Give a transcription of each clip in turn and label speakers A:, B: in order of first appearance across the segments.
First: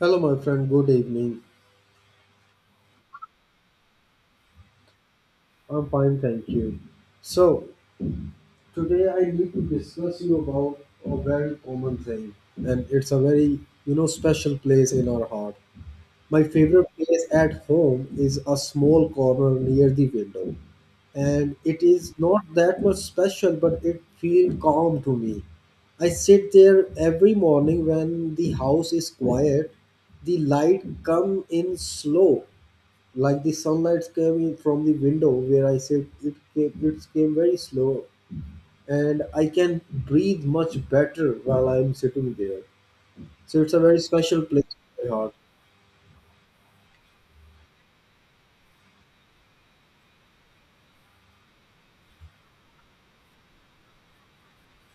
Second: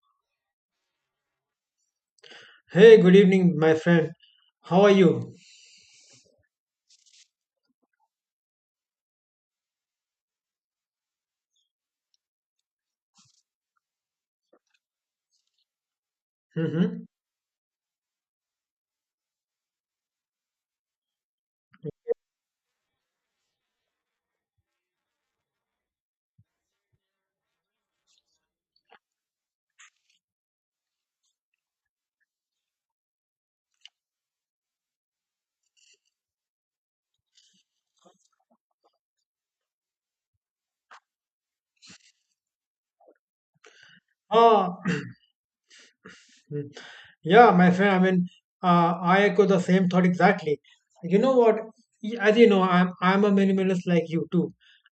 A: Hello, my friend. Good evening.
B: Hey, good evening, my friend. How are you?
A: I'm fine, thank you. So, today I need to discuss you about a very common thing, and it's a very, special place in our heart. My favorite
B: Mm-hmm.
A: place at home is a small corner near the window, and it is not that much special, but it feels calm to me. I sit there every morning when the house is quiet. The light come in slow like the sunlight came in from the window where I sit. It came very slow, and I can breathe much better while I'm sitting there. So it's a very special place
B: Ah,
A: in my heart.
B: yeah, my friend. I mean, I echo the same thought exactly. You know what? As you know, I'm a minimalist like you too.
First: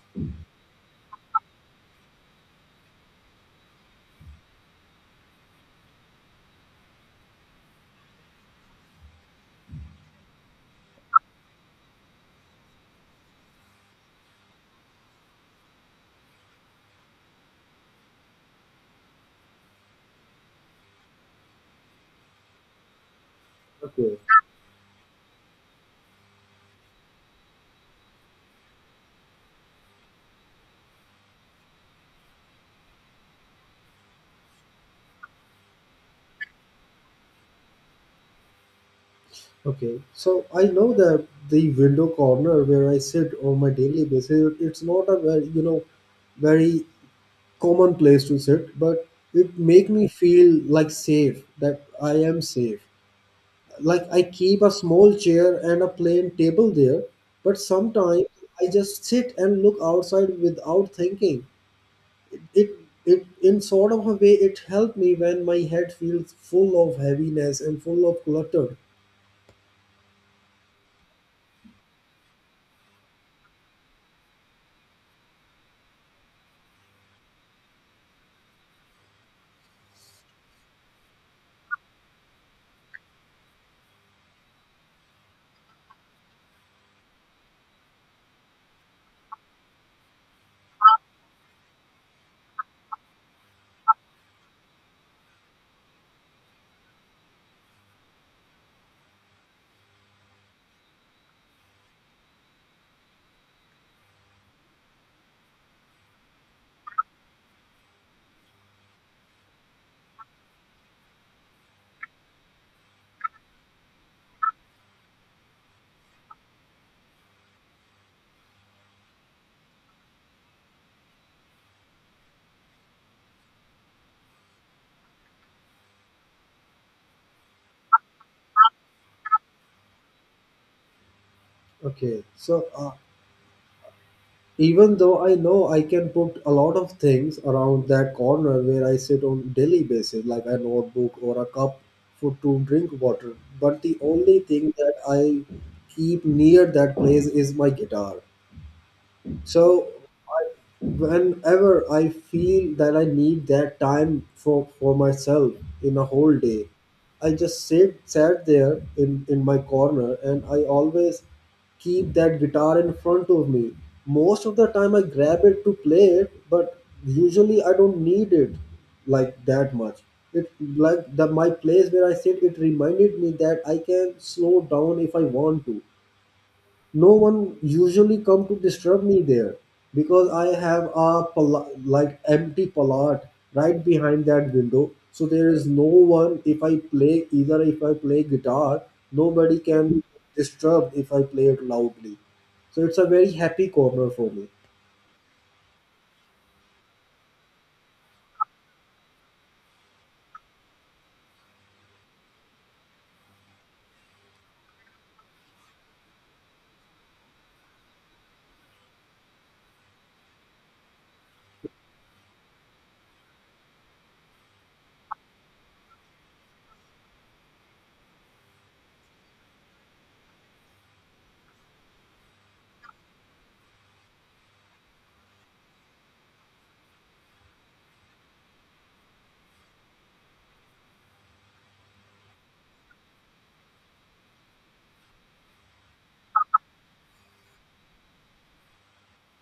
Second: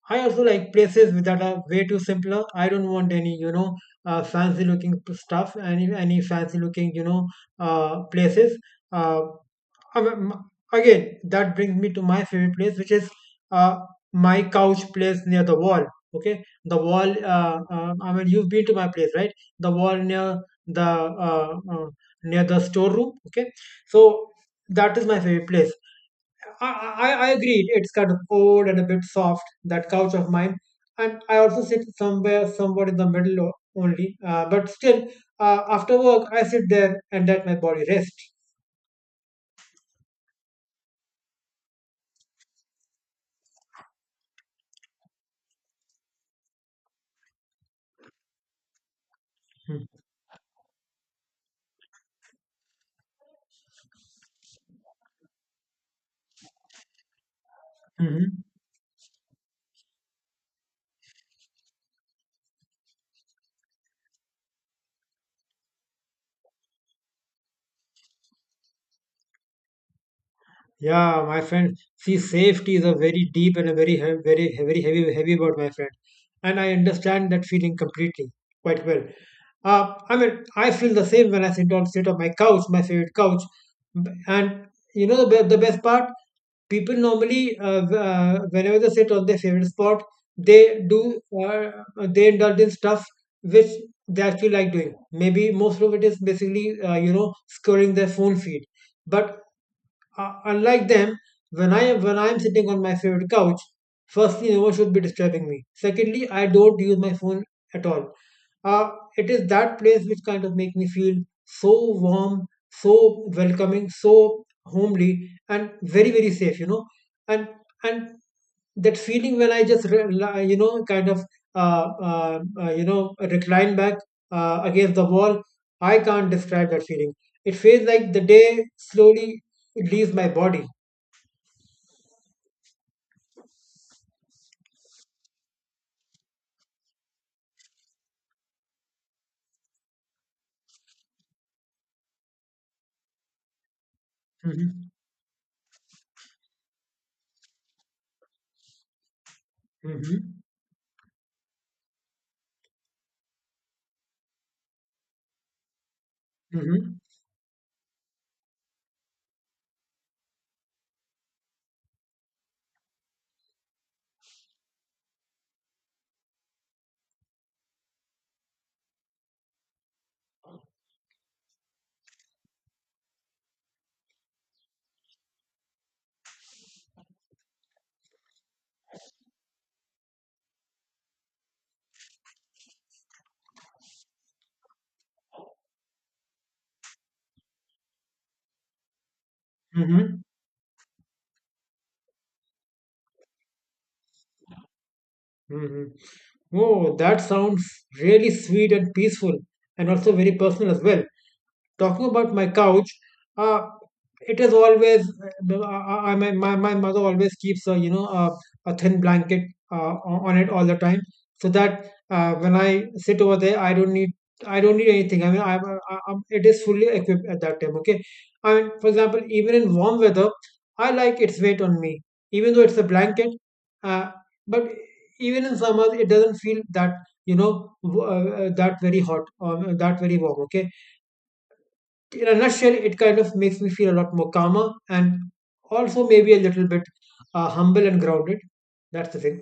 B: I also like places that are way too simpler. I don't want any, you know, fancy looking stuff, any fancy looking, you know, places. Uh, Again, that brings me to my favorite place, which is uh, my couch place near the wall. Okay, the wall. I mean, you've been to my place, right? The wall the uh, uh, near the storeroom. Okay,
A: Okay,
B: so that is my favorite place. I agree. It's kind of old and a bit soft. That couch of mine, and I also sit somewhere, somewhat in the middle only. But still, after work, I sit there and let my body rest.
A: okay. So I know that the window corner where I sit on my daily basis, it's not a very very common place to sit, but it make me feel like safe that I am safe. Like I keep a small chair and a plain table there, but sometimes
B: Mm-hmm.
A: I just sit and look outside without thinking. It, it, it in sort of a way, it helped me when my head feels full of heaviness and full of clutter.
B: Yeah, my friend. See, safety is a very deep and a very, very, very heavy, heavy word, my friend. And I understand that feeling completely, quite well. I mean, I feel the same when I sit on my couch, my favorite couch. And you know the the best part, people normally whenever they sit on their favorite spot, they do uh, they indulge in stuff which they actually like doing. Maybe most of it is basically you know scrolling their phone feed, but unlike them, when I'm sitting on my favorite couch, firstly, no one should be disturbing me. Secondly, I don't use my phone at all. Uh, it is that place which kind of make me feel so warm, so welcoming, so homely, and very very safe. You know, and and that feeling when I just you know kind of you know recline back against the wall. I can't describe that feeling. It feels like the day slowly leaves my body.
A: Okay, so even though I know I can put a lot of things around that corner where I sit on daily basis, like a notebook or a cup for to drink water, but the only thing
B: Hmm.
A: that I keep near that place is my guitar. So
B: Hmm.
A: I, whenever I feel that I need that time for myself in a whole day,
B: Hmm.
A: I just sit sat there in my corner and I always keep that guitar in front of me. Most of the time I grab it to play it, but usually I don't need it like that much. It like the my place where I sit, it reminded me that I can slow down if I want to. No one usually come to disturb me there because I have a like empty palate right behind that window, so there is no one if I play. Either if I play guitar, nobody can
B: Hmm.
A: disturb if I play it loudly. So it's a very happy corner for me.
B: Hmm. Oh, that sounds really sweet and peaceful, and also very personal as well. Talking about my couch, uh, it is always I, my mother always keeps a you know a thin blanket on it all the time, so that when I sit over there, I don't need anything. I mean, I it is fully equipped at that time. Okay, I mean, for example, even in warm weather, I like its weight on me, even though it's a blanket. Uh, but even in summers it doesn't feel that you know that very hot or that very warm, okay, in a nutshell it kind of makes me feel a lot more calmer and also maybe a little bit humble and grounded, that's the thing.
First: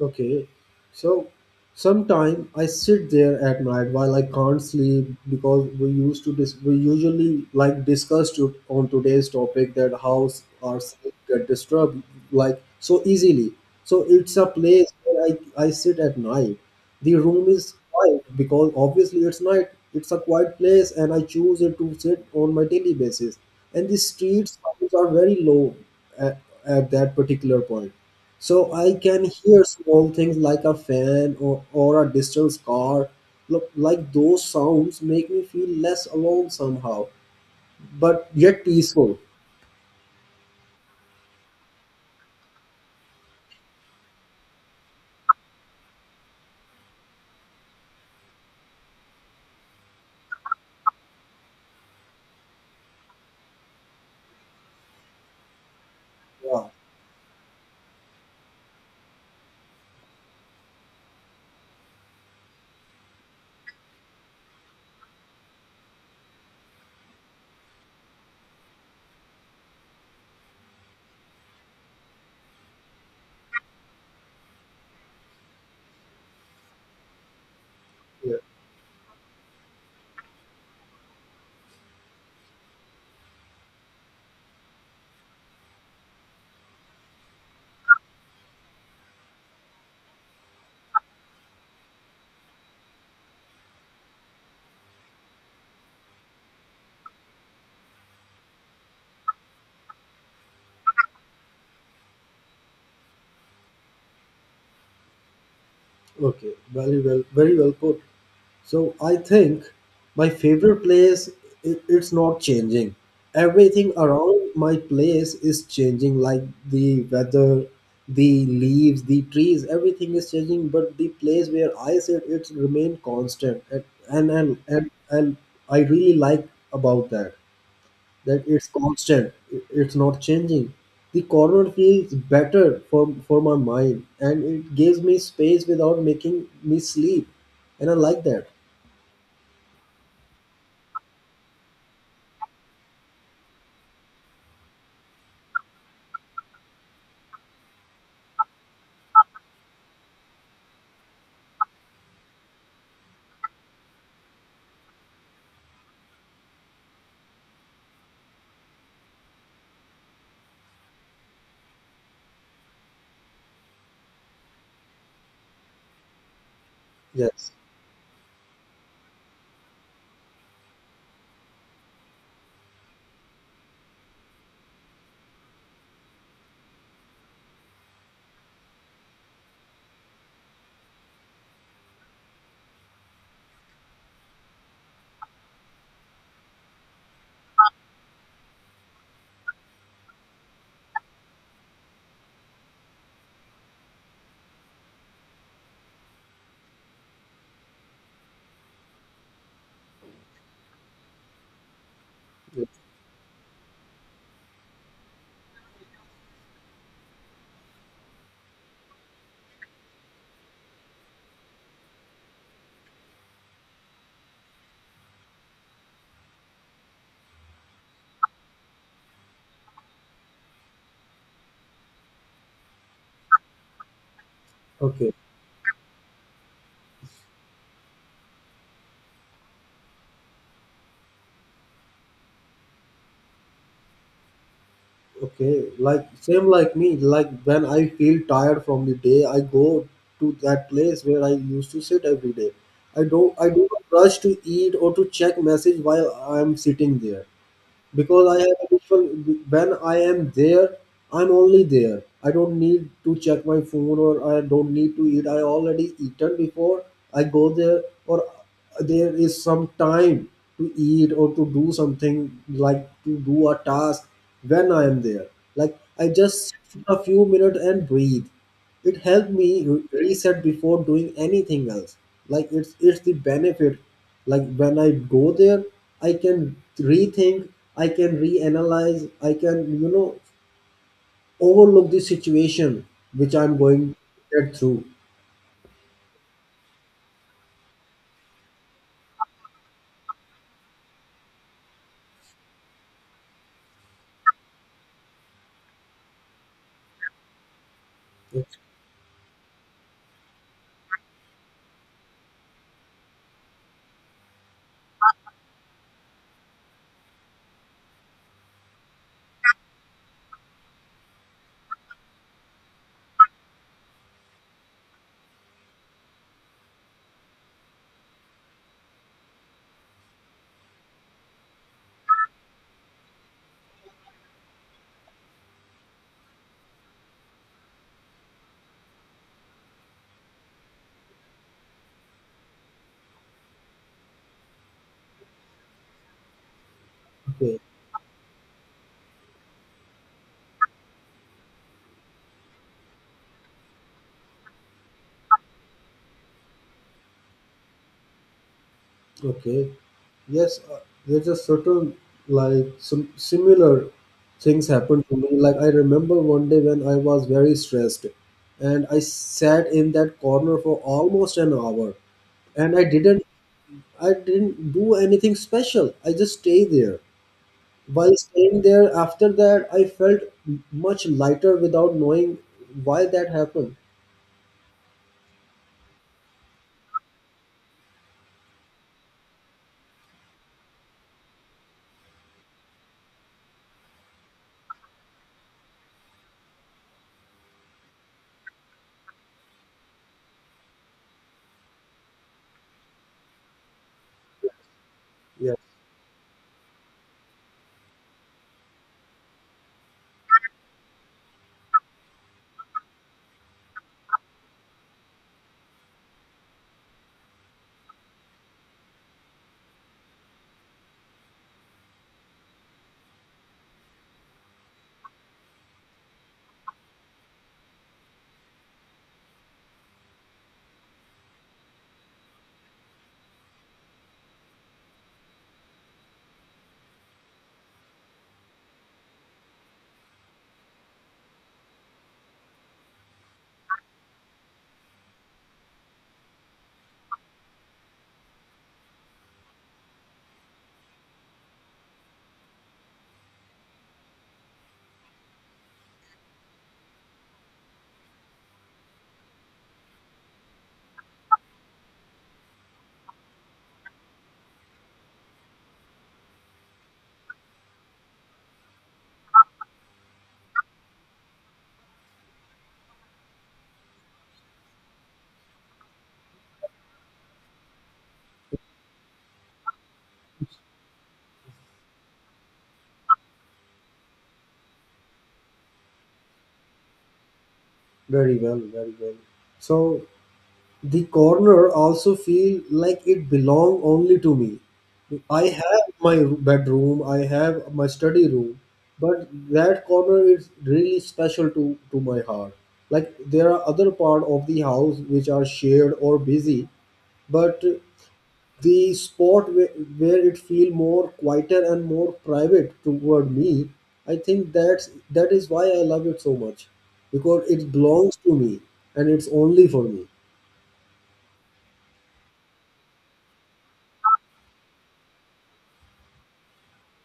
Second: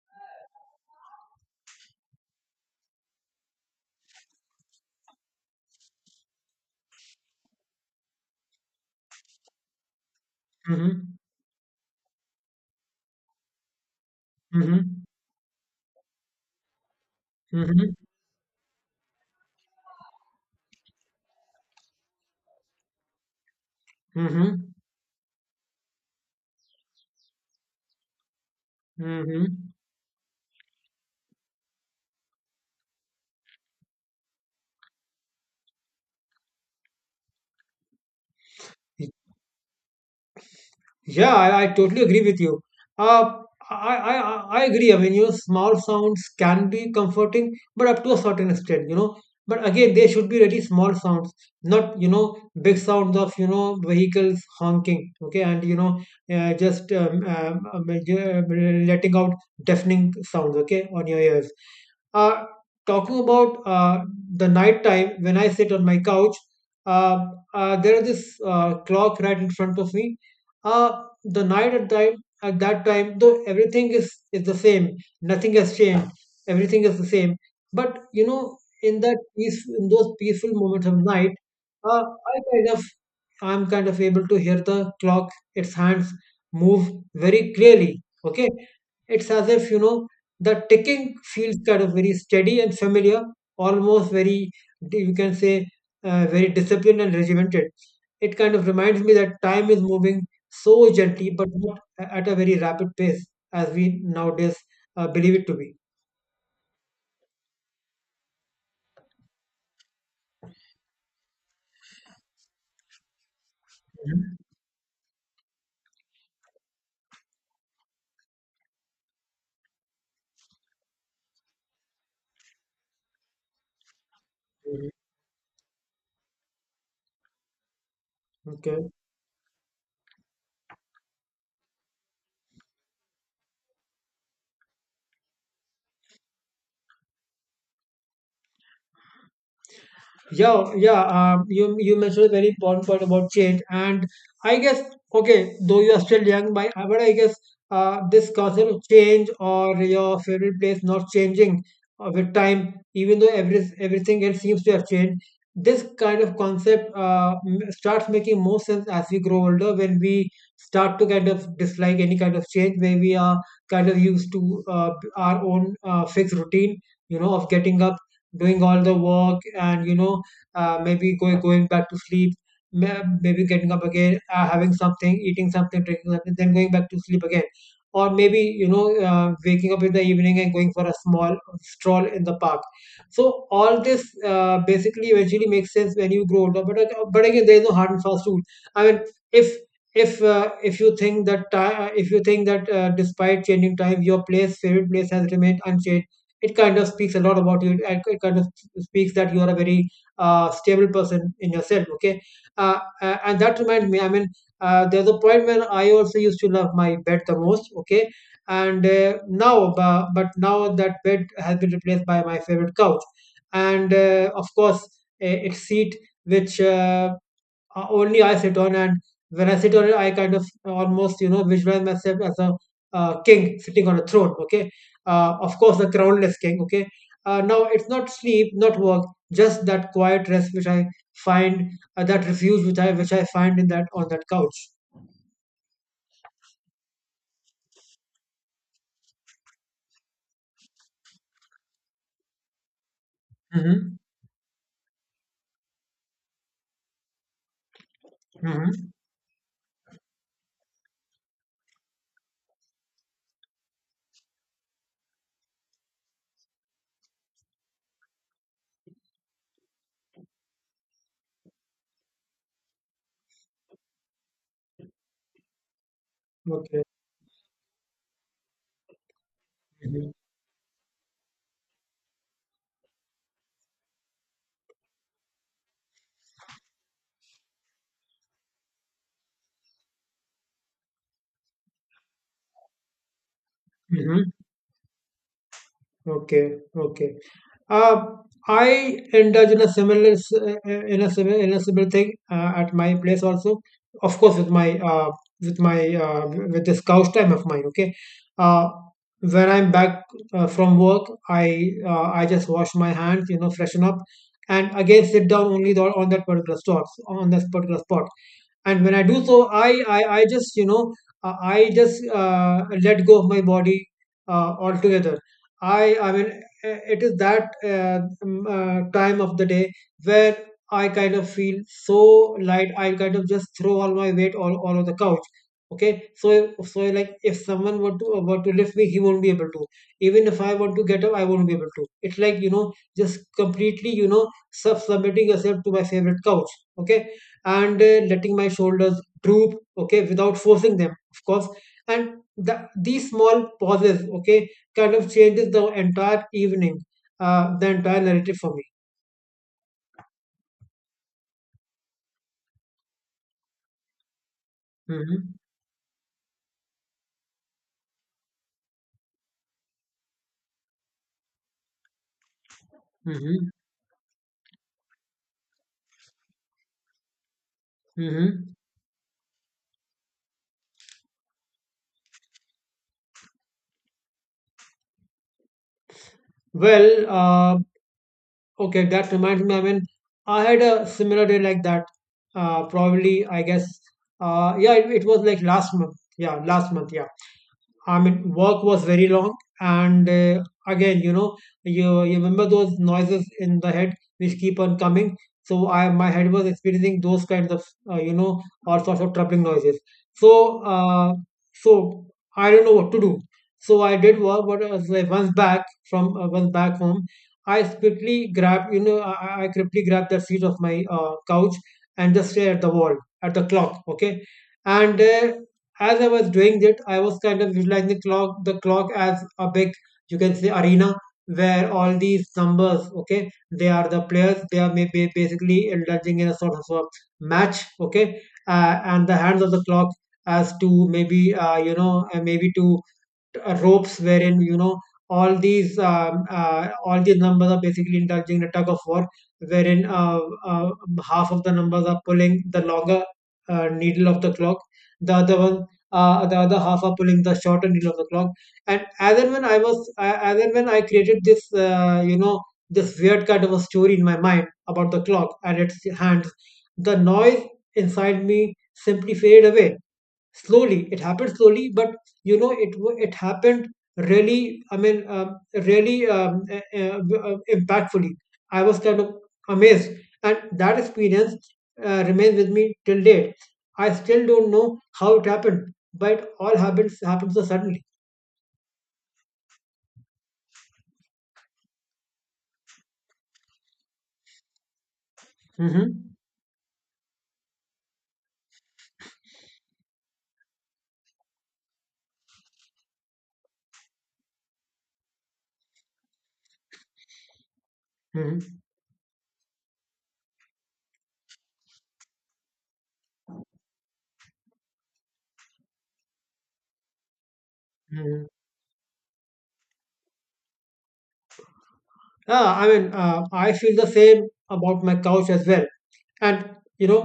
A: Okay, so sometime I sit there at night while I can't sleep because we used to we usually like discuss on today's topic that how our
B: Mm-hmm.
A: sleep get disturbed like so easily. So it's a place
B: Mm-hmm.
A: where I sit at night. The room is
B: Mm-hmm.
A: quiet because obviously it's night. It's a quiet place and I choose it to sit on my daily basis. And the street
B: Mm-hmm.
A: sounds are very low at, at that particular point. So I can hear
B: Mm-hmm.
A: small things like a fan or a distant car. Look, like those sounds make me feel less alone somehow, but yet peaceful.
B: Yeah, I totally agree with you. Uh, I agree. I mean, you know, small sounds can be comforting, but up to a certain extent. You know. But again, they should be really small sounds, not, you know, big sounds of, you know, vehicles honking, okay, and, you know,
A: Yeah,
B: just letting out deafening sounds, okay, on your ears. Uh, Talking about the night time, when I sit on my couch, uh, there is this clock right in front of me, the night at that time, though everything is the same, nothing has changed, everything is the same, but you
A: yeah.
B: know, in that peace in those peaceful moments of night, uh, I kind of I'm kind of able to hear the clock, its hands move very clearly, okay. It's as if you know the ticking feels kind of very steady and familiar, almost very, you can say, very disciplined and regimented. It kind of reminds me that time is moving so gently, but not at a very rapid pace as we nowadays believe it to be.
A: Okay, very well, very well put. So I think my favorite place it's not changing. Everything
B: Mhm.
A: around my place is changing, like the weather, the leaves, the trees, everything is changing. But the place where I sit, it's remained constant, and and and
B: Mhm.
A: and, and I really like about that that it's
B: Okay.
A: constant. It's not changing. The corner feels better for my mind, and it gives me space without making me sleep, and I like that.
B: Yeah, yeah. You mentioned a very important point about change, and I guess, okay, though you are still young, by but I guess this concept of change or your favorite place not changing with time, even though everything else seems to have changed, this kind of concept starts making more sense as we grow older, when we start to kind of dislike any kind of change where we are kind of used to our own fixed routine, you know, of
A: Yes.
B: getting up, doing all the work, and you know maybe going back to sleep, maybe getting up again, having something, eating something, drinking something, then going back to sleep again. Or maybe, you know, waking up in the evening and going for a small stroll in the park. So all this basically eventually makes sense when you grow older. But again, there is no hard and fast rule. I mean, if if you think that if you think that despite changing time, your place favorite place has remained unchanged, it kind of speaks a lot about you. It kind of speaks that you are a very stable person in yourself, okay.
A: Yes.
B: And that reminds me, I mean, there's a point when I also used to love my bed the most, okay. And now but now that bed has been replaced by my favorite couch, and of course a seat which only I sit on, and when I sit on it, I kind of almost, you know, visualize myself as a king sitting on a throne. Okay,
A: Okay.
B: of course, the crownless king. Okay, now it's not sleep, not work, just that quiet rest which I find, that refuge which I find in that on that couch.
A: Okay. Like same like me. Like when I feel tired from the day, I go to that place where I used to sit every day. I don't. I do not
B: Mm-hmm.
A: rush to eat or to check message while I'm sitting there, because I have a
B: Mm-hmm.
A: visual. When I am there, I'm only there. I don't need to check my phone or I don't need to eat. I already eaten before I go there, or there is some time to eat or to do something like to do a task when I am there. Like I just sit
B: Okay.
A: for a few minutes and breathe. It helped me
B: Mm-hmm.
A: reset before doing anything else. Like it's the benefit. Like when I go there, I can rethink, I can reanalyze, I can you know overlook the situation which I'm going to
B: Mm-hmm.
A: get through.
B: Okay. Okay. Uh, I indulge in a similar in a similar in a similar thing at my place also. Of course, with my with this couch time of mine. Okay,
A: It's
B: uh, when I'm back from work, I just wash my hands, you know, freshen up, and again sit down on this particular spot. And when I do so, I just you know I just let go of my body altogether. I mean, it is that time of the day where I kind of feel so light, I kind of just throw all my weight all over the couch, okay. So so like if someone were to lift me, he won't be able to. Even if I want to get up, I won't be able to. It's like you know, just completely you know submitting yourself to my favorite couch, okay.
A: okay.
B: And letting my shoulders droop, okay, without forcing them, of course. And these small pauses, okay, kind of changes the entire evening, the entire narrative for me.
A: Okay. Yes, there's a certain like some similar things happened to me.
B: Mm-hmm.
A: Like I remember one day when I was very stressed and I sat in that corner for almost an hour and
B: Mm-hmm.
A: I didn't do anything special. I just stay there. While
B: Mm-hmm.
A: staying there after that I felt much lighter without knowing why that happened.
B: Well, okay, that reminds me, I mean, I had a similar day like that, probably I guess, yeah, it was like last month, yeah last month, yeah. I mean, work was very long, and again, you know, you remember those noises in the head which keep on coming.
A: Yeah,
B: So I my head was experiencing those kinds of you know all sorts of troubling noises. So uh, so I don't know what to do. So I did work, but like once back home, I quickly grabbed, you know, I quickly grabbed the seat of my couch and just stared at the wall, at the clock. Okay, and as I was doing that, I was kind of visualizing the clock, as a big, you can say, arena where all these numbers, okay, they are the players. They are maybe basically indulging in a sort of a match, okay, and the hands of the clock as to maybe, maybe to ropes, wherein you know all these numbers are basically indulging in a tug of war, wherein uh, half of the numbers are pulling the longer needle of the clock, the other one, the other half are pulling the shorter needle of the clock. And as and when I was as and when I created this you know this weird kind of a story in my mind about the clock and its hands, the noise inside me simply faded away. Slowly it happened, slowly, but you know it happened, really, I mean really impactfully. I was kind of amazed, and that experience remains with me till date. I still don't know how it happened, but it all happens happened so suddenly.
A: very well, very well. So the corner also feel like it belong only to me. I have
B: Hmm.
A: my bedroom, I have my study room, but that corner is really special to my heart. Like there are other part of the house which are shared or busy, but
B: Hmm.
A: the spot where it feel more quieter and more private toward me. I think that is why I love it so much because it belongs
B: Hmm.
A: to me and it's only for me.
B: Yeah, I mean, I feel the same about my couch as well. And you know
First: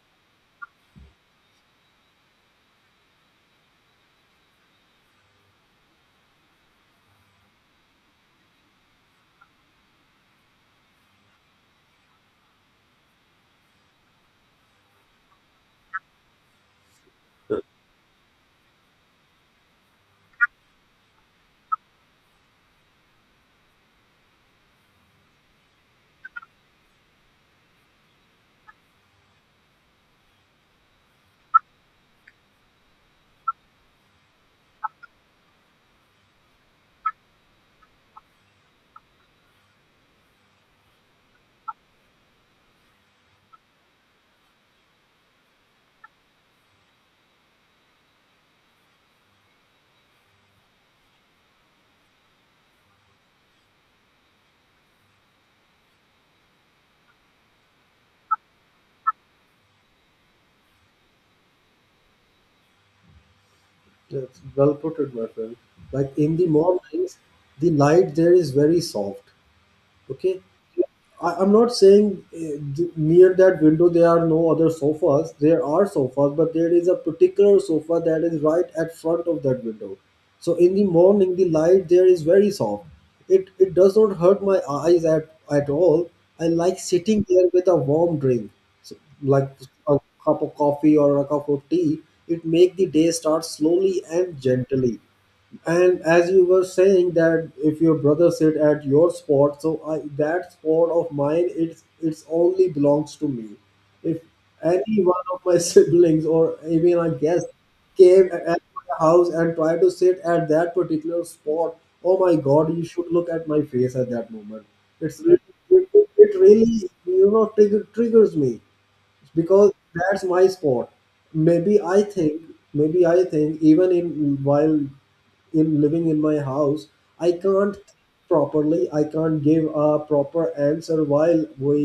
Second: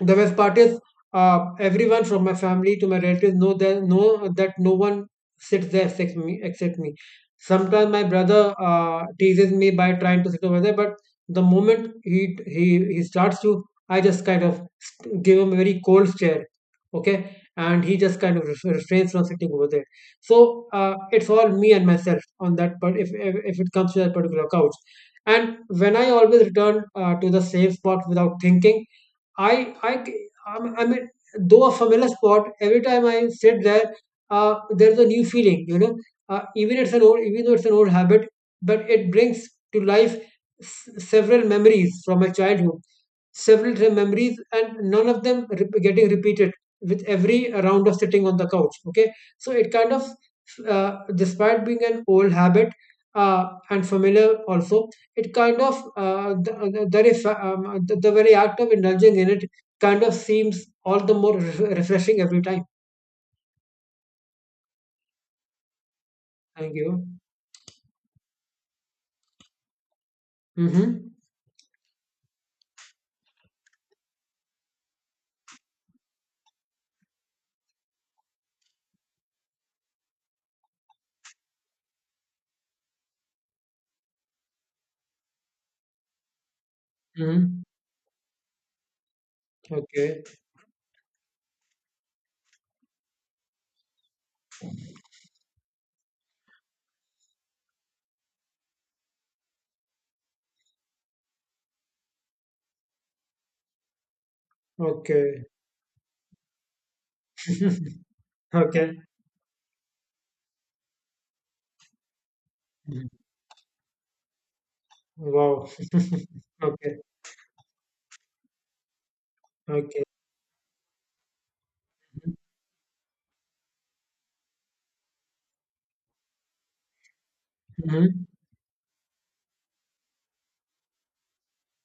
B: the best part is, everyone from my family to my relatives know that no one sits there except me, sometimes my brother teases me by trying to sit over there, but the moment he starts to, I just kind of give him a very cold stare. Okay, and he just kind of refrains from sitting over there. So it's all me and myself on that. But if it comes to that particular couch, and when I always return to the same spot without thinking, I I mean, though a familiar spot, every time I sit there, there's a new feeling, you know. Even though it's an old habit, but it brings to life several memories from my childhood, memories, and none of them getting repeated with every round of sitting on the couch. Okay, so it kind of, despite being an old habit uh, and familiar also, it kind of the, very fa- the very act of indulging in it kind of seems all the more refreshing every time.
A: That's well put it, my friend. Like in the
B: Thank you.
A: mornings, the light there is very soft. Okay,
B: Mm-hmm.
A: I'm not saying near that window there are no other sofas. There are sofas, but there is a particular sofa that is right at front of that window. So in the morning, the light there is very soft. It does not hurt my eyes at all. I like sitting there
B: Mm-hmm.
A: with a warm drink. So, like a
B: Okay.
A: cup of coffee or a cup of tea, it make the day start slowly and gently. And as you were saying that if your brother sit at your spot, so I, that spot of mine, it's only belongs to me. If any one of
B: Okay.
A: my siblings or even a guest came at my
B: Okay.
A: house and tried to sit at that particular spot, oh my God, you
B: Mhm.
A: should look at my face at that moment. It's really,
B: Wow.
A: it, it really
B: Okay.
A: triggers me because
B: Okay.
A: that's my sport. maybe i think Maybe I think even in while in living in my house, I can't
B: Mhm.
A: properly. I can't give a proper answer while we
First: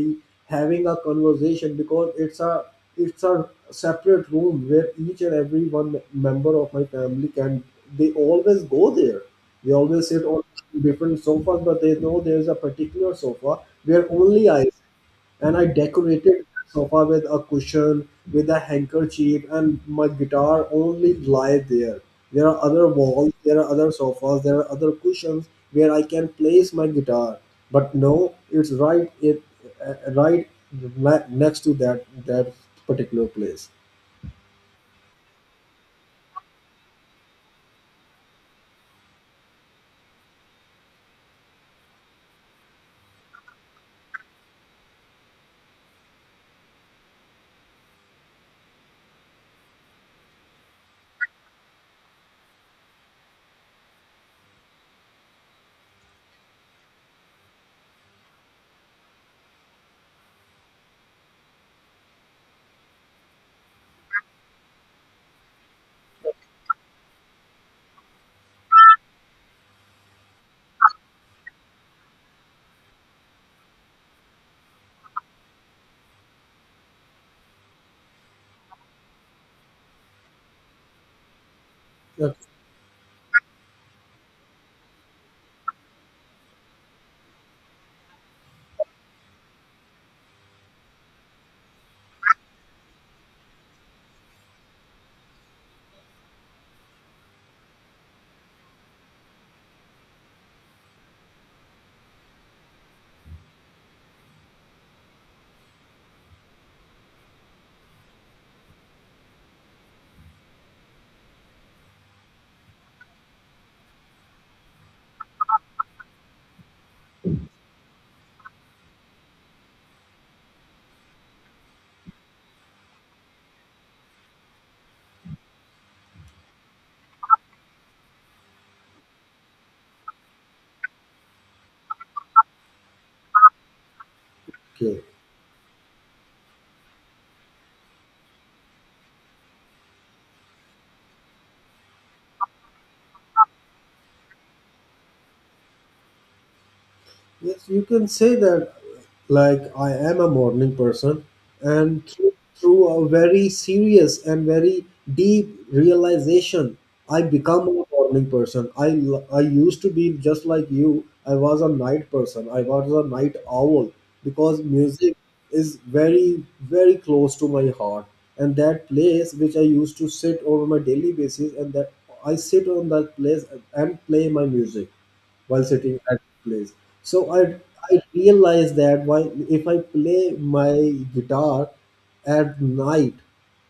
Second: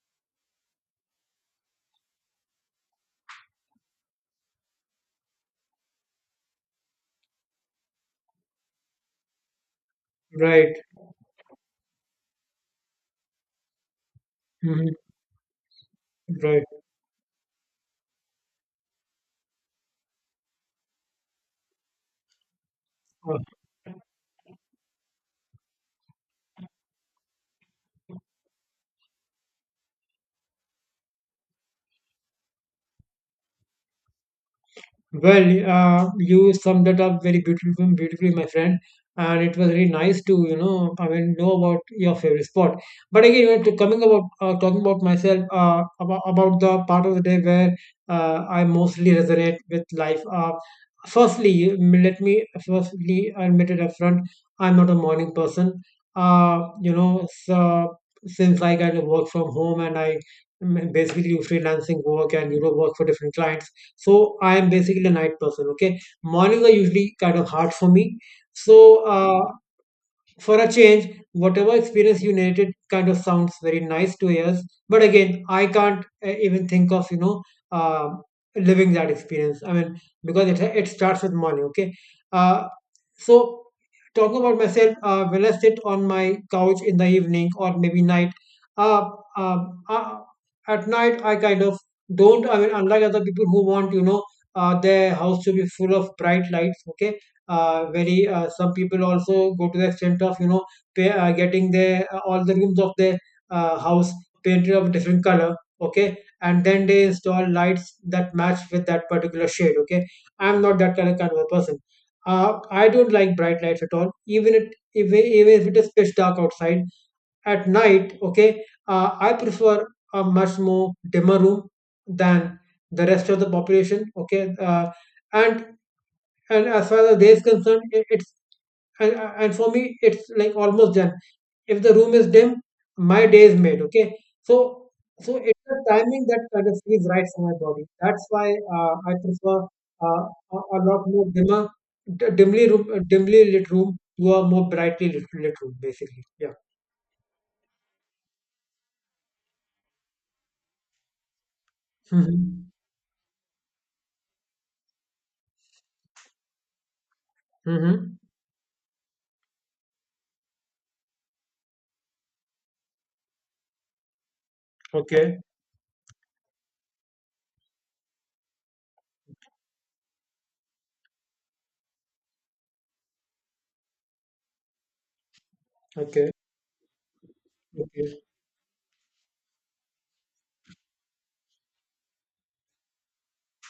A: having a conversation because it's a separate room where each and every one member of my family can. They always go there, they always sit on
B: Right.
A: different sofas, but they know there's a particular sofa where only I sit.
B: Mhm.
A: And I decorated
B: Right.
A: the sofa with a cushion, with a handkerchief, and my guitar only lie there. There are other walls, there are other sofas, there are other cushions where I can place my guitar. But no, it's right it right next to that particular place.
B: Well, you summed it up very beautifully, beautifully, my friend. And it was really nice to, you know, I mean, know about your favorite spot. But again, you know, to coming about talking about myself, about the part of the day where I mostly resonate with life. Firstly, let me firstly admit it upfront: I'm not a morning person. You know, so, since I kind of work from home and I basically do freelancing work and you know work for different clients, so I am basically a night person. Okay, mornings are usually kind of hard for me. So Mm. uh, for a change, whatever experience you narrated kind of sounds very nice to ears, but again, I can't even think of you know uh, living that experience. I mean, because it starts with money. Okay, uh, so talking about myself, when I sit on my couch in the evening or maybe night, uh, uh, uh, at night I kind of don't. I mean, unlike other people who want you know their house to be full of bright lights. Okay, very some people also go to the extent of you know getting their all the rooms of their house painted of different color. Okay, and then they install lights that match with that particular shade. Okay, I'm not that kind of a person. I don't like bright lights at all, even if it is pitch dark outside at night. Okay, I prefer a much more dimmer room than the rest of the population. Okay, and and as far as the day is concerned, it's, and, and for me it's like almost done. If the room is dim, my day is made. Okay. so
A: Okay.
B: so it's the timing that kind of feels right for my body, that's why I prefer uh, a lot more dimmer dimly room, dimly lit, room to a more brightly lit room basically. Yeah.
A: Yes, you can say that like I am a morning person, and
B: Mm-hmm.
A: through a very serious and very deep realization, I become a
B: Mm-hmm.
A: morning person. I used to be just like you. I was a night person. I was a night owl because music
B: Okay.
A: is very very close to my heart, and that place which I used to sit over my daily basis, and that I sit on that place and play my music while sitting at
B: Okay.
A: place. So I
B: Okay.
A: realized that why if I play my guitar at night,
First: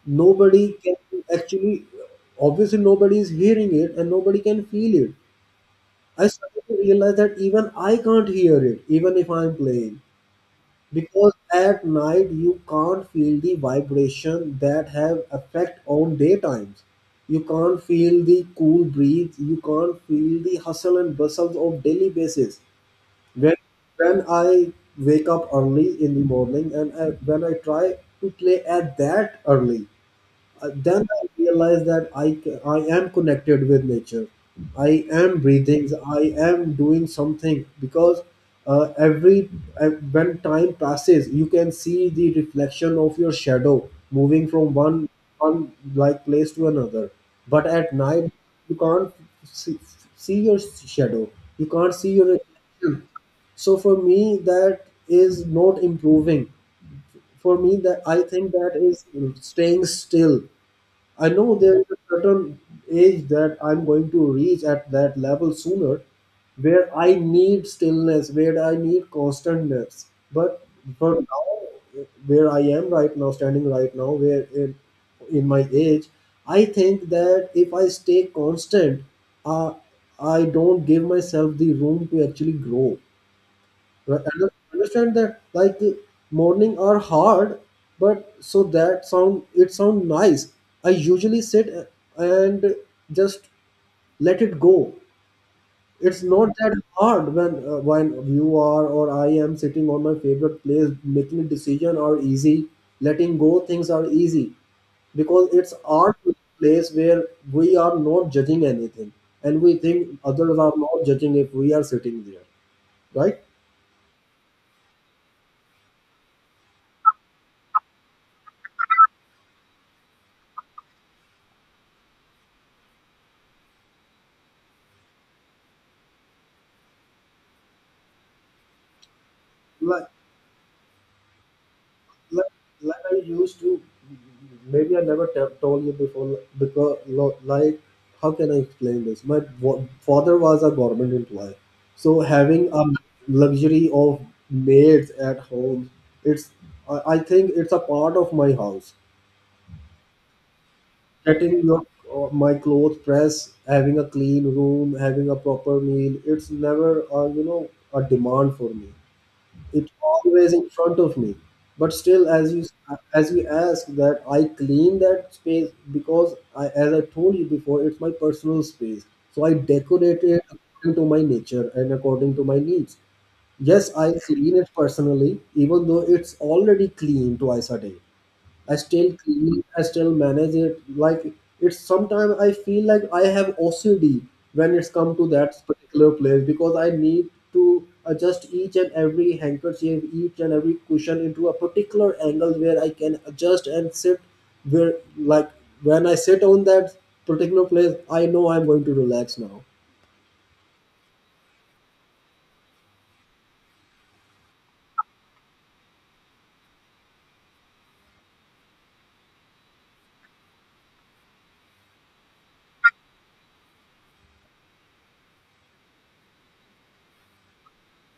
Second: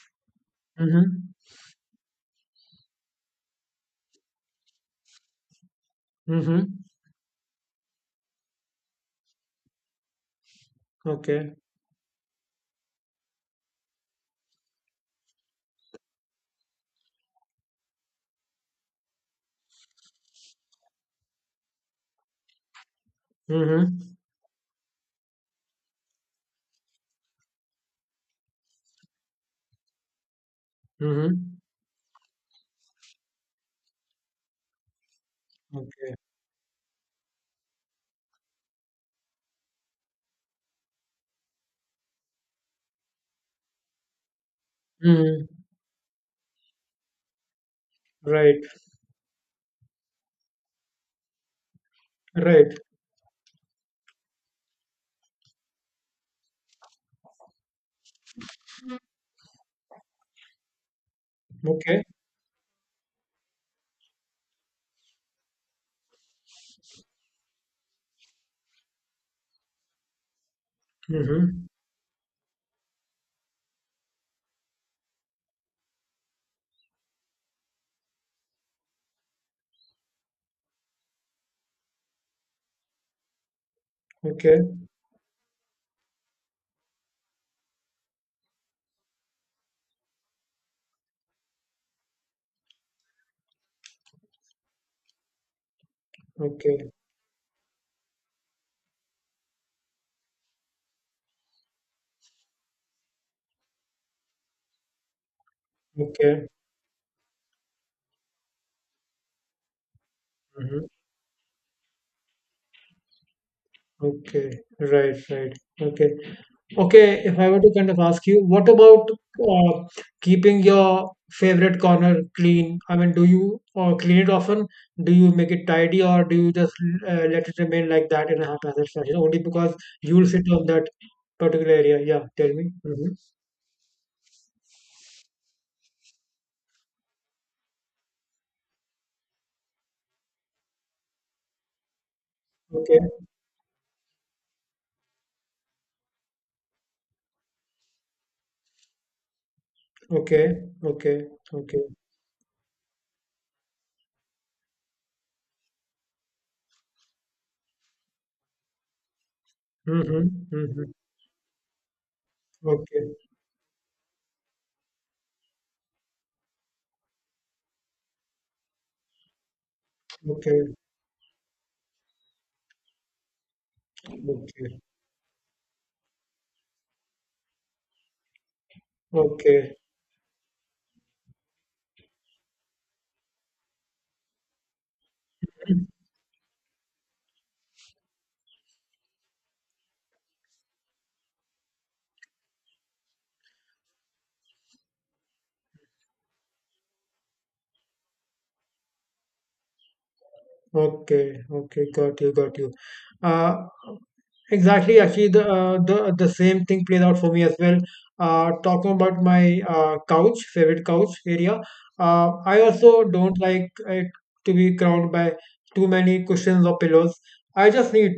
A: nobody can
B: Mm-hmm.
A: actually, obviously nobody is hearing it and nobody can feel it. I started to
B: Mm-hmm.
A: realize that even I can't hear it, even if I'm playing. Because
B: Okay.
A: at night you can't feel the vibration that have effect on daytimes. You can't feel the cool breeze. You can't feel the hustle and bustle of daily basis when
B: Mm-hmm.
A: I wake up early in the morning and I, when I try to play at that early, then I
B: Mm-hmm.
A: realize that I am connected with nature. I am breathing.
B: Okay.
A: I am doing something because every when time passes, you can see the reflection of your shadow moving from
B: Mm-hmm.
A: one like place to another. But at night,
B: Right.
A: you can't see, see your shadow. You can't see your.
B: Right.
A: So for me that is not improving. For me that I think that is staying still. I know there is a
B: Okay.
A: certain age that I'm going to reach at that level sooner, where I need stillness, where I need constantness. But for now,
B: Mm-hmm.
A: where I am right now standing right now where in my age, I think that if I stay constant, uh, I don't give myself the room to actually grow. Right, and I
B: Okay.
A: understand that like morning are hard, but so that sound it sound nice. I usually sit and just let it go. It's not that
B: Okay.
A: hard when you are or I am sitting on my favorite place, making a decision are easy. Letting go things are easy because it's our
B: Okay.
A: place where we are not judging anything and we think others are
B: Mm-hmm.
A: not judging if we are sitting there, right?
B: Okay. Right. Right. Okay. Okay. If I were to kind of ask you, what about uh, keeping your favorite corner clean? I mean, do you clean it often? Do you make it tidy, or do you just let it remain like that in a haphazard fashion only because
A: Like
B: you'll sit on that particular area? Yeah.
A: like,
B: Tell me.
A: like
B: Mm-hmm.
A: I used to, maybe I never told you before because like how can I explain this? My father was a government employee, so having a
B: Okay.
A: luxury of maids at home, it's I think it's a part of my house.
B: Okay. Okay.
A: Getting your
B: Okay.
A: my clothes pressed, having a clean room, having a proper meal, it's never a demand for me. It's
B: Mm-hmm.
A: always in
B: Mm-hmm.
A: front of me. But still, as you
B: Okay.
A: as you ask that, I clean that space because I, as I told you before, it's my personal space. So I decorate it
B: Okay.
A: according to my nature and according to my needs. Yes, I clean it
B: Okay.
A: personally, even though it's already clean twice a day. I still clean,
B: Okay.
A: I still manage it. Like it's sometimes I feel like I have OCD when it's come to that particular place because I need to adjust each and every handkerchief, each and every cushion into a particular angle where I can adjust and sit where like when I sit on that particular place, I know I'm going to relax now.
B: Okay. Okay. Got you. Got you. Uh, exactly. Actually, the the same thing played out for me as well. Talking about my couch, favorite couch area. I also don't like it to be crowned by too many cushions or pillows. I just need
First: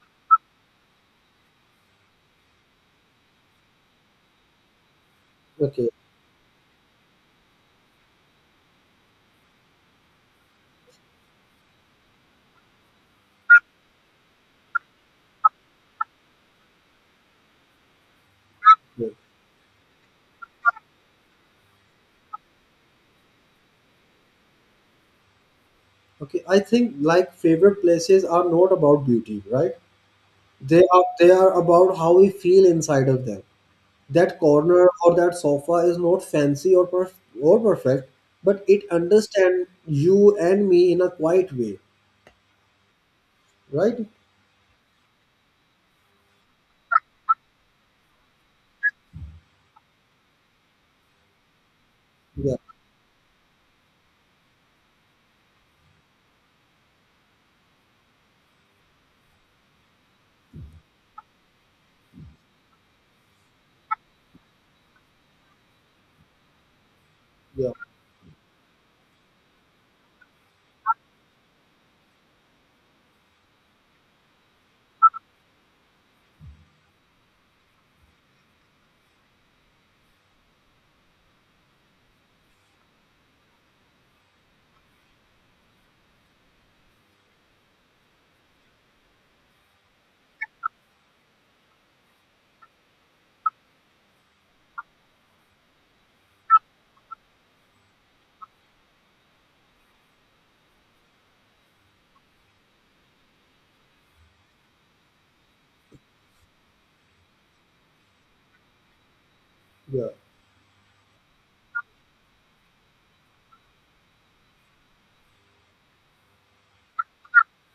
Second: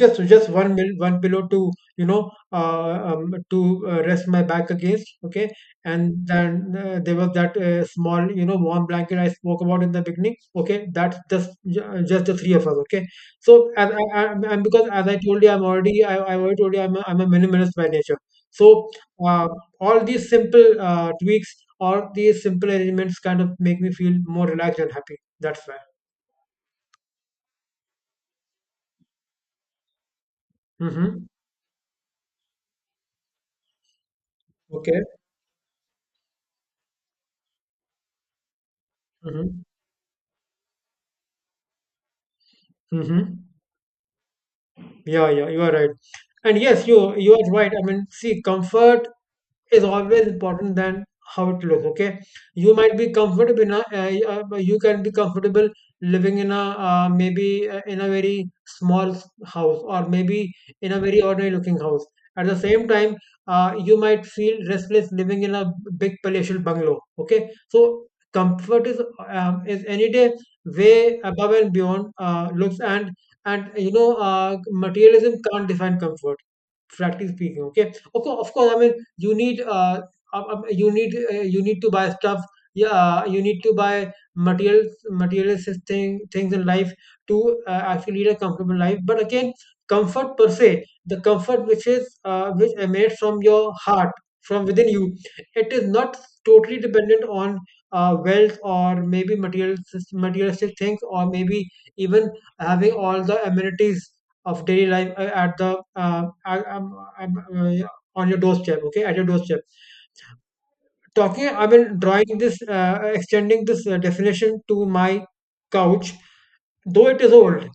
B: just one pillow to you know to rest my back against. Okay,
A: Okay.
B: and then there was that small you know warm blanket I spoke about in the beginning. Okay, that's just just the three of us. Okay, so I, and because as I told you I'm already I already told you I'm a minimalist by nature. So
A: Good.
B: uh, all these simple tweaks, all these simple arrangements kind of make me feel more relaxed and happy, that's why.
A: Okay. I think like favorite places are not about beauty, right? They are
B: Mm-hmm.
A: they are about how we feel inside of them. That corner
B: Okay.
A: or that sofa is not fancy or perfect, but it
B: Mm-hmm.
A: understands you and me in a quiet way,
B: Mm-hmm.
A: right?
B: Yeah, yeah, you are right. And yes, you are right. I mean, see, comfort is always important than how it looks. Okay,
A: Yeah,
B: you might be comfortable you can be comfortable living in a maybe in a very small house or maybe in a very ordinary looking house. At the same time, you might feel restless living in a big palatial bungalow. Okay,
A: yeah,
B: so comfort is any day way above and beyond looks and you know, materialism can't define comfort practically speaking. Okay, of course, of course, I mean you need you need you need to buy stuff. Yeah, you need to buy materials, things in life to actually lead a comfortable life. But again, comfort per se, the comfort which is which emanates from your heart, from within you, it is not totally dependent on wealth or maybe materialistic things or maybe even having all the amenities of daily life at the I- I'm, on your doorstep. Okay, at your doorstep.
A: yeah.
B: Talking, I mean drawing this extending this definition to my couch, though it is old.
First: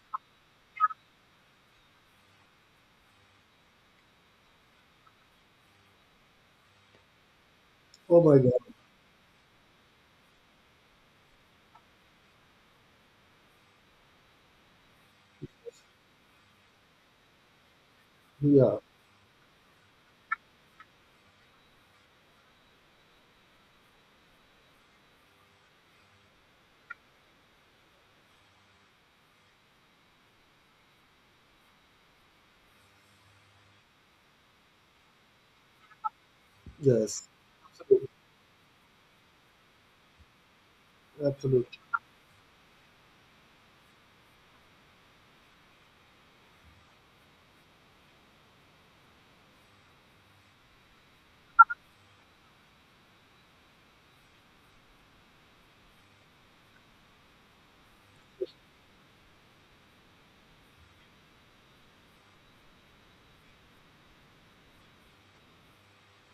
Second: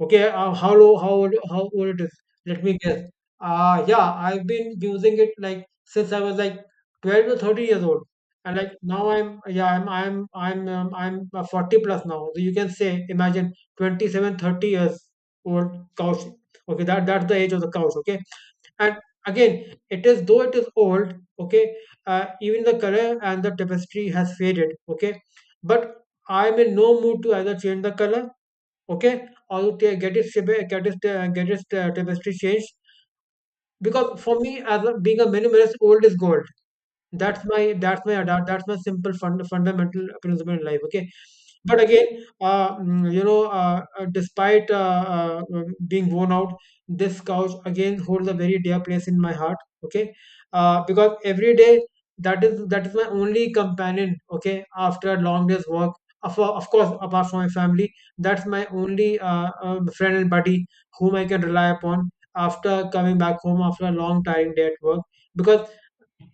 B: Okay, how old it is, let me guess. Yeah, I've been using it like since I was like 12 to 30 years old.
A: Oh my
B: And like
A: God.
B: now I'm, yeah, I'm 40 plus now, so you can say imagine 27-30 years old couch. Okay, that's the age of the couch. Okay,
A: Yeah,
B: and again, it is, though it is old. Okay, even the color and the tapestry has faded. Okay, but I am in no mood to either change the color, okay, or you ta- get it shiv- get it tapestry changed. Because for me, as a, being a minimalist, old is gold.
A: yes.
B: That's my,
A: Absolutely.
B: that's my simple fundamental principle in life. Okay,
A: Absolutely.
B: but again, you know, despite being worn out, this couch again holds a very dear place in my heart. Okay, because every day, that is my only companion. Okay, after a long day's work, of course, apart from my family, that's my only friend and buddy whom I can rely upon after coming back home after a long tiring day at work. Because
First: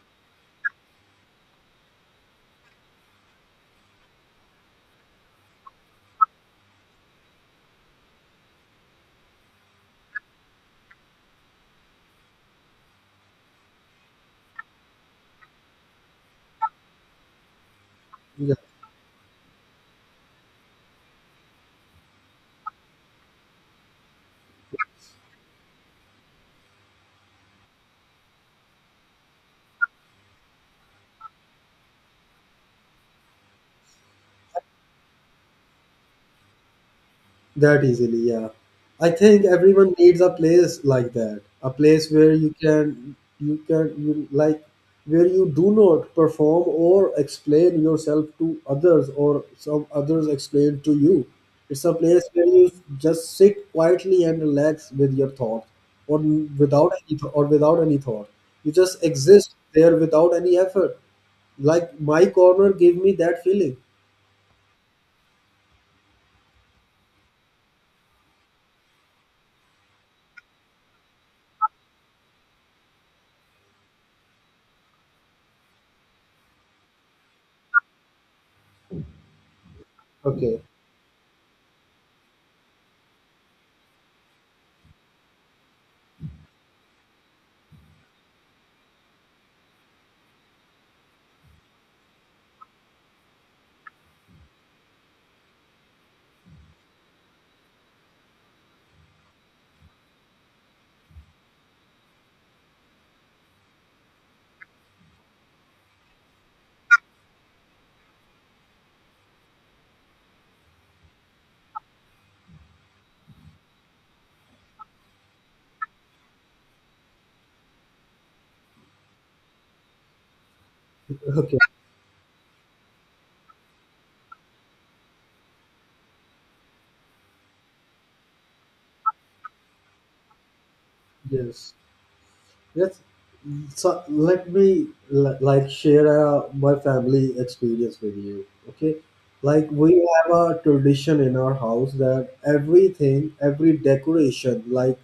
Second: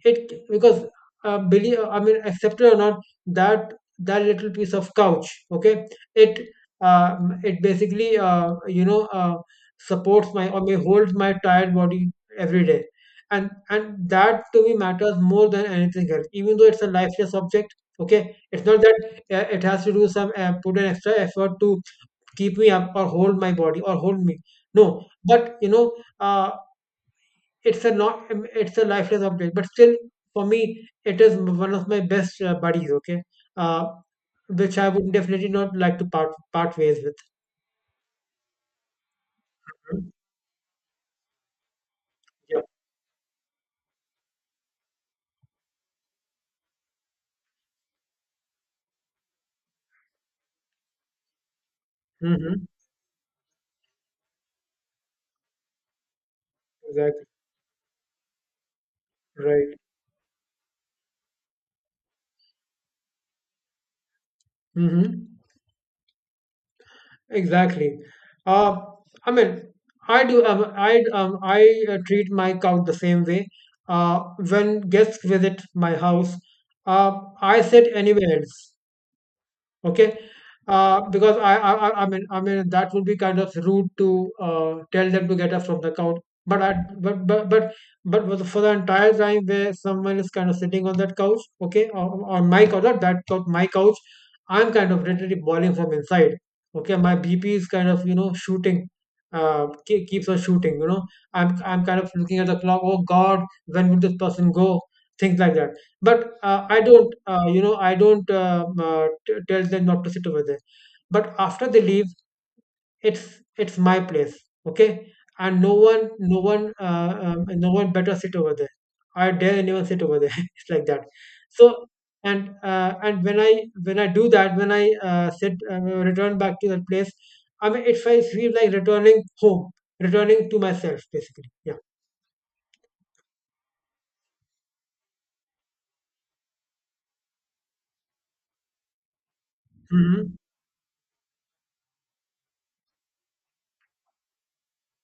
B: it because believe, I mean accept it or not, that that little piece of couch, okay, it it basically you know supports my or may holds my tired body every day. And that to me matters more than anything else, even though it's a lifeless object. Okay, it's not that it has to do some put an extra effort to keep me up or hold my body or hold me. No, but you know uh, it's a not it's a lifeless object, but still for me it is one of my best buddies. Okay, uh, which I would definitely not like to part ways with.
A: That easily, yeah. I think everyone
B: Mhm.
A: needs a place like that, a place where you
B: Yeah.
A: can, you can, you like, where you do not perform or explain yourself to others or some others explain to you. It's a place where
B: Mm-hmm.
A: you just sit quietly and relax with your thoughts, or without any
B: Exactly.
A: thought. You just exist
B: Right.
A: there without any effort. Like my corner gave me that feeling.
B: Mm-hmm. Exactly. Uh, I mean, I do. I treat my couch the same way. Uh, when guests visit my house, I sit anywhere else. Okay,
A: Okay.
B: because I I mean that would be kind of rude to tell them to get up from the couch. But I but for the entire time where someone is kind of sitting on that couch, okay, on my couch, not that couch, my couch, I'm kind of literally boiling from inside. Okay, my bp is kind of you know shooting, keeps on shooting, you know. I'm kind of looking at the clock, oh god, when will this person go, things like that. But I don't, you know, I don't tell them not to sit over there. But after they leave, it's my place, okay? And no one, no one, no one better sit over there. I dare anyone sit over there. It's like that.
A: Okay.
B: So and when I do that, when I sit return back to that place, I mean, it's I feel like returning home, returning to myself, basically.
A: Yes.
B: Yeah.
A: Yes. So let me share my family experience with you. Okay, like we have
B: Mm-hmm.
A: a tradition in our house that everything, every decoration, like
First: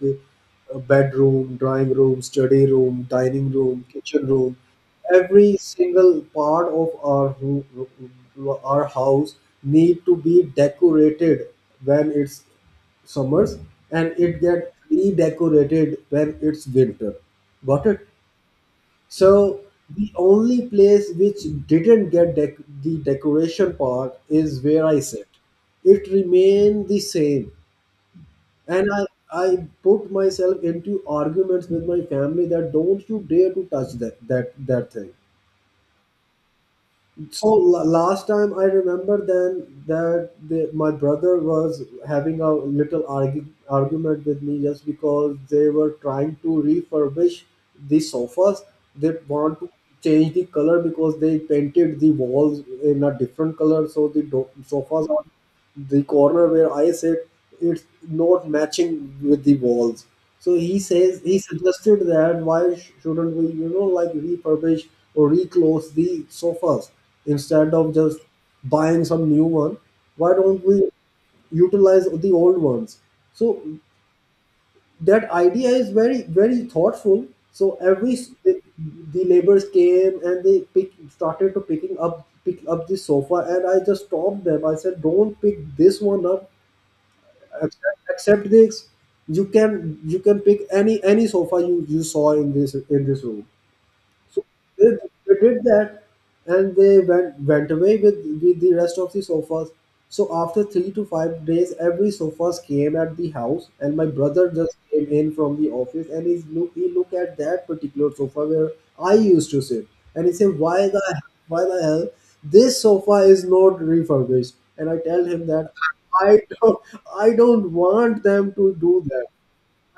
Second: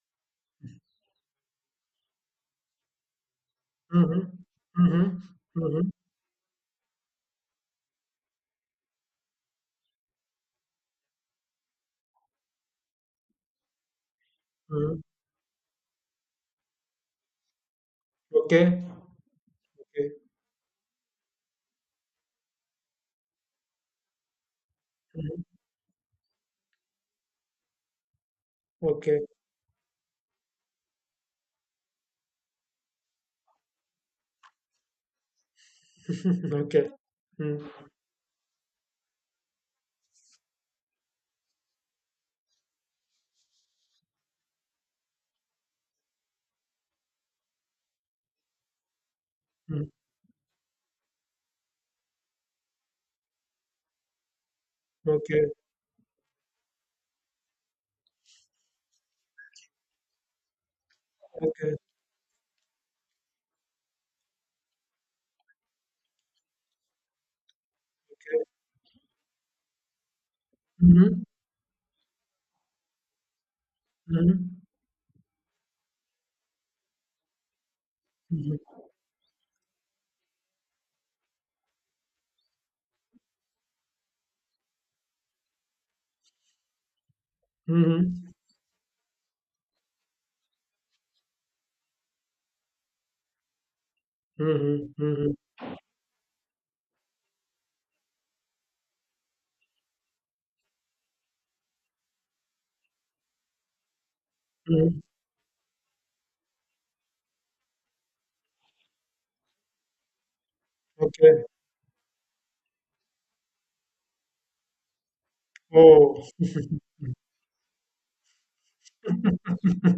A: a bedroom, drawing room, study room, dining room,
B: Mm-hmm.
A: kitchen room,
B: Mm-hmm.
A: every
B: Mm-hmm.
A: single part of our our house need to be decorated when it's summers, and it get
B: Mm-hmm.
A: redecorated when it's winter. Got it?
B: Okay.
A: So
B: Okay.
A: the only place which didn't get the decoration part is where I sit.
B: Mhm.
A: It remained the same, and I
B: Okay.
A: I put myself into arguments with my family that don't you dare to touch that thing.
B: Okay.
A: So
B: Mm,
A: last time I remember then that the, my brother was having a little argument with me just because they were trying to refurbish the sofas. They want to
B: mm.
A: change the color because they painted the walls in a different color, so the sofas are
B: Okay.
A: the corner where I sit, it's not matching with the walls. So he says he
B: Okay.
A: suggested that why shouldn't we, you know, like refurbish or reclose the sofas instead of just
B: Okay.
A: buying some new one? Why don't we
B: Mhm.
A: utilize the old ones? So
B: Mhm.
A: that idea is very thoughtful. So
B: Mhm.
A: the laborers came and they started to pick up the sofa, and I just stopped them. I said don't pick this one up. Accept
B: Mhm.
A: Except this, you can, you can pick any sofa you saw in this, in this room. So they,
B: Mhm.
A: they
B: Mhm.
A: did that, and they went away with the rest of the sofas. So after three to five days, every sofas came at the house, and my brother just
B: Mhm.
A: came in from the office, and he look at that particular sofa where I used to sit, and he said,
B: Okay.
A: why the hell this sofa is not refurbished?" And I tell him that
B: Oh.
A: I don't I don't want them to do that.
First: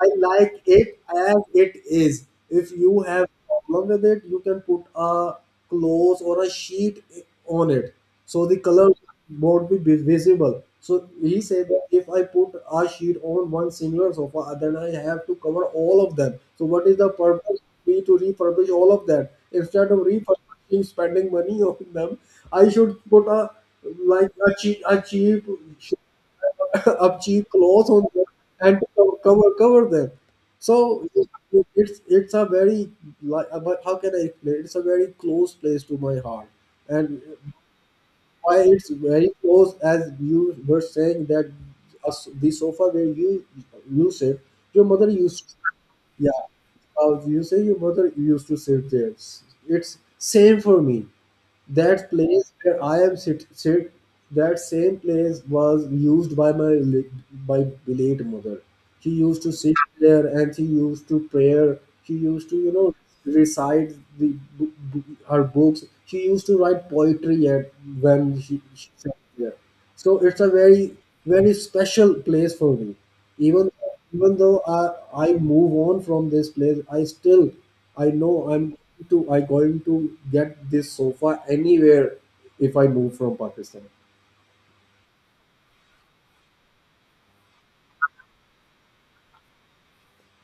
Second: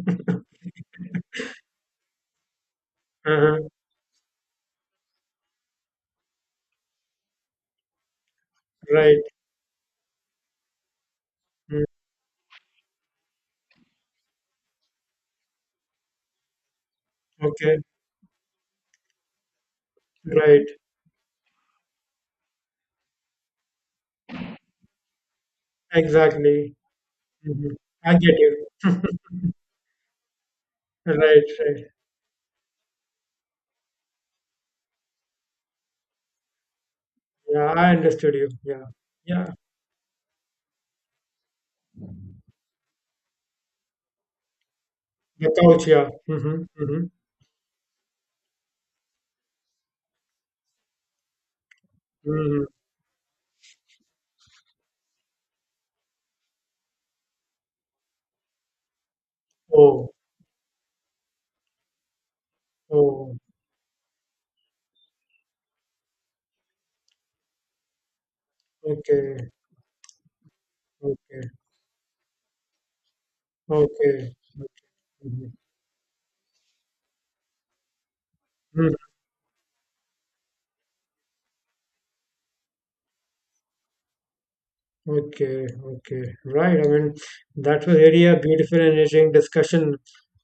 A: I like it as it is. If you have
B: Uh-huh.
A: problem with it, you can put a cloth or a sheet on it, so the color
B: Right.
A: won't be visible. So he said that
B: Mm.
A: if I put a sheet on one singular sofa, then I have to cover all of them. So what is the purpose
B: Okay.
A: for me to refurbish all of that? Instead of
B: Right.
A: refurbishing, spending money on them, I should put a like a cheap
B: Exactly.
A: up cheap
B: Mhm.
A: clothes on
B: I
A: them
B: get you.
A: and to cover them. So it-
B: Right. Right.
A: it's it's a very like but how can I explain? It's a very close place to my heart, and
B: Yeah. I understood you.
A: why
B: Yeah.
A: it's very
B: Yeah.
A: close, as you were saying, that a s the sofa where you sit, your mother used
B: The
A: to,
B: couch. Yeah.
A: yeah,
B: Mm-hmm. Mm-hmm.
A: you say your mother used to sit there. It's same for me. That place
B: Mm-hmm.
A: where I am sit sit that same place was used by my by late mother. She used to sit
B: Oh.
A: there, and she used to prayer. She used to, you know,
B: Oh.
A: recite her books. She used to write poetry at when she sat
B: Okay.
A: there. So it's a very
B: Okay.
A: very special place for me. Even
B: Okay.
A: though I
B: Mm-hmm.
A: move on from this place, I still, I know I'm
B: Mm.
A: to, I going to get this sofa anywhere if I move from Pakistan.
B: Okay, okay, right. I mean, that was really a beautiful and enriching discussion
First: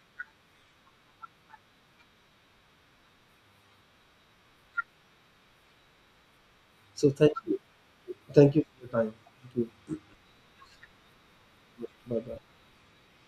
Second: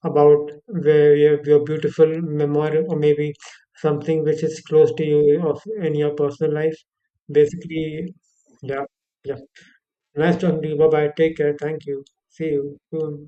B: about your beautiful memory, or maybe something which is close to you of in your personal life.
A: So thank you,
B: Basically,
A: thank you for
B: yeah,
A: your time,
B: yeah.
A: thank you,
B: Nice talking to you. Bye bye. Take care. Thank you.
A: bye bye.
B: See you soon.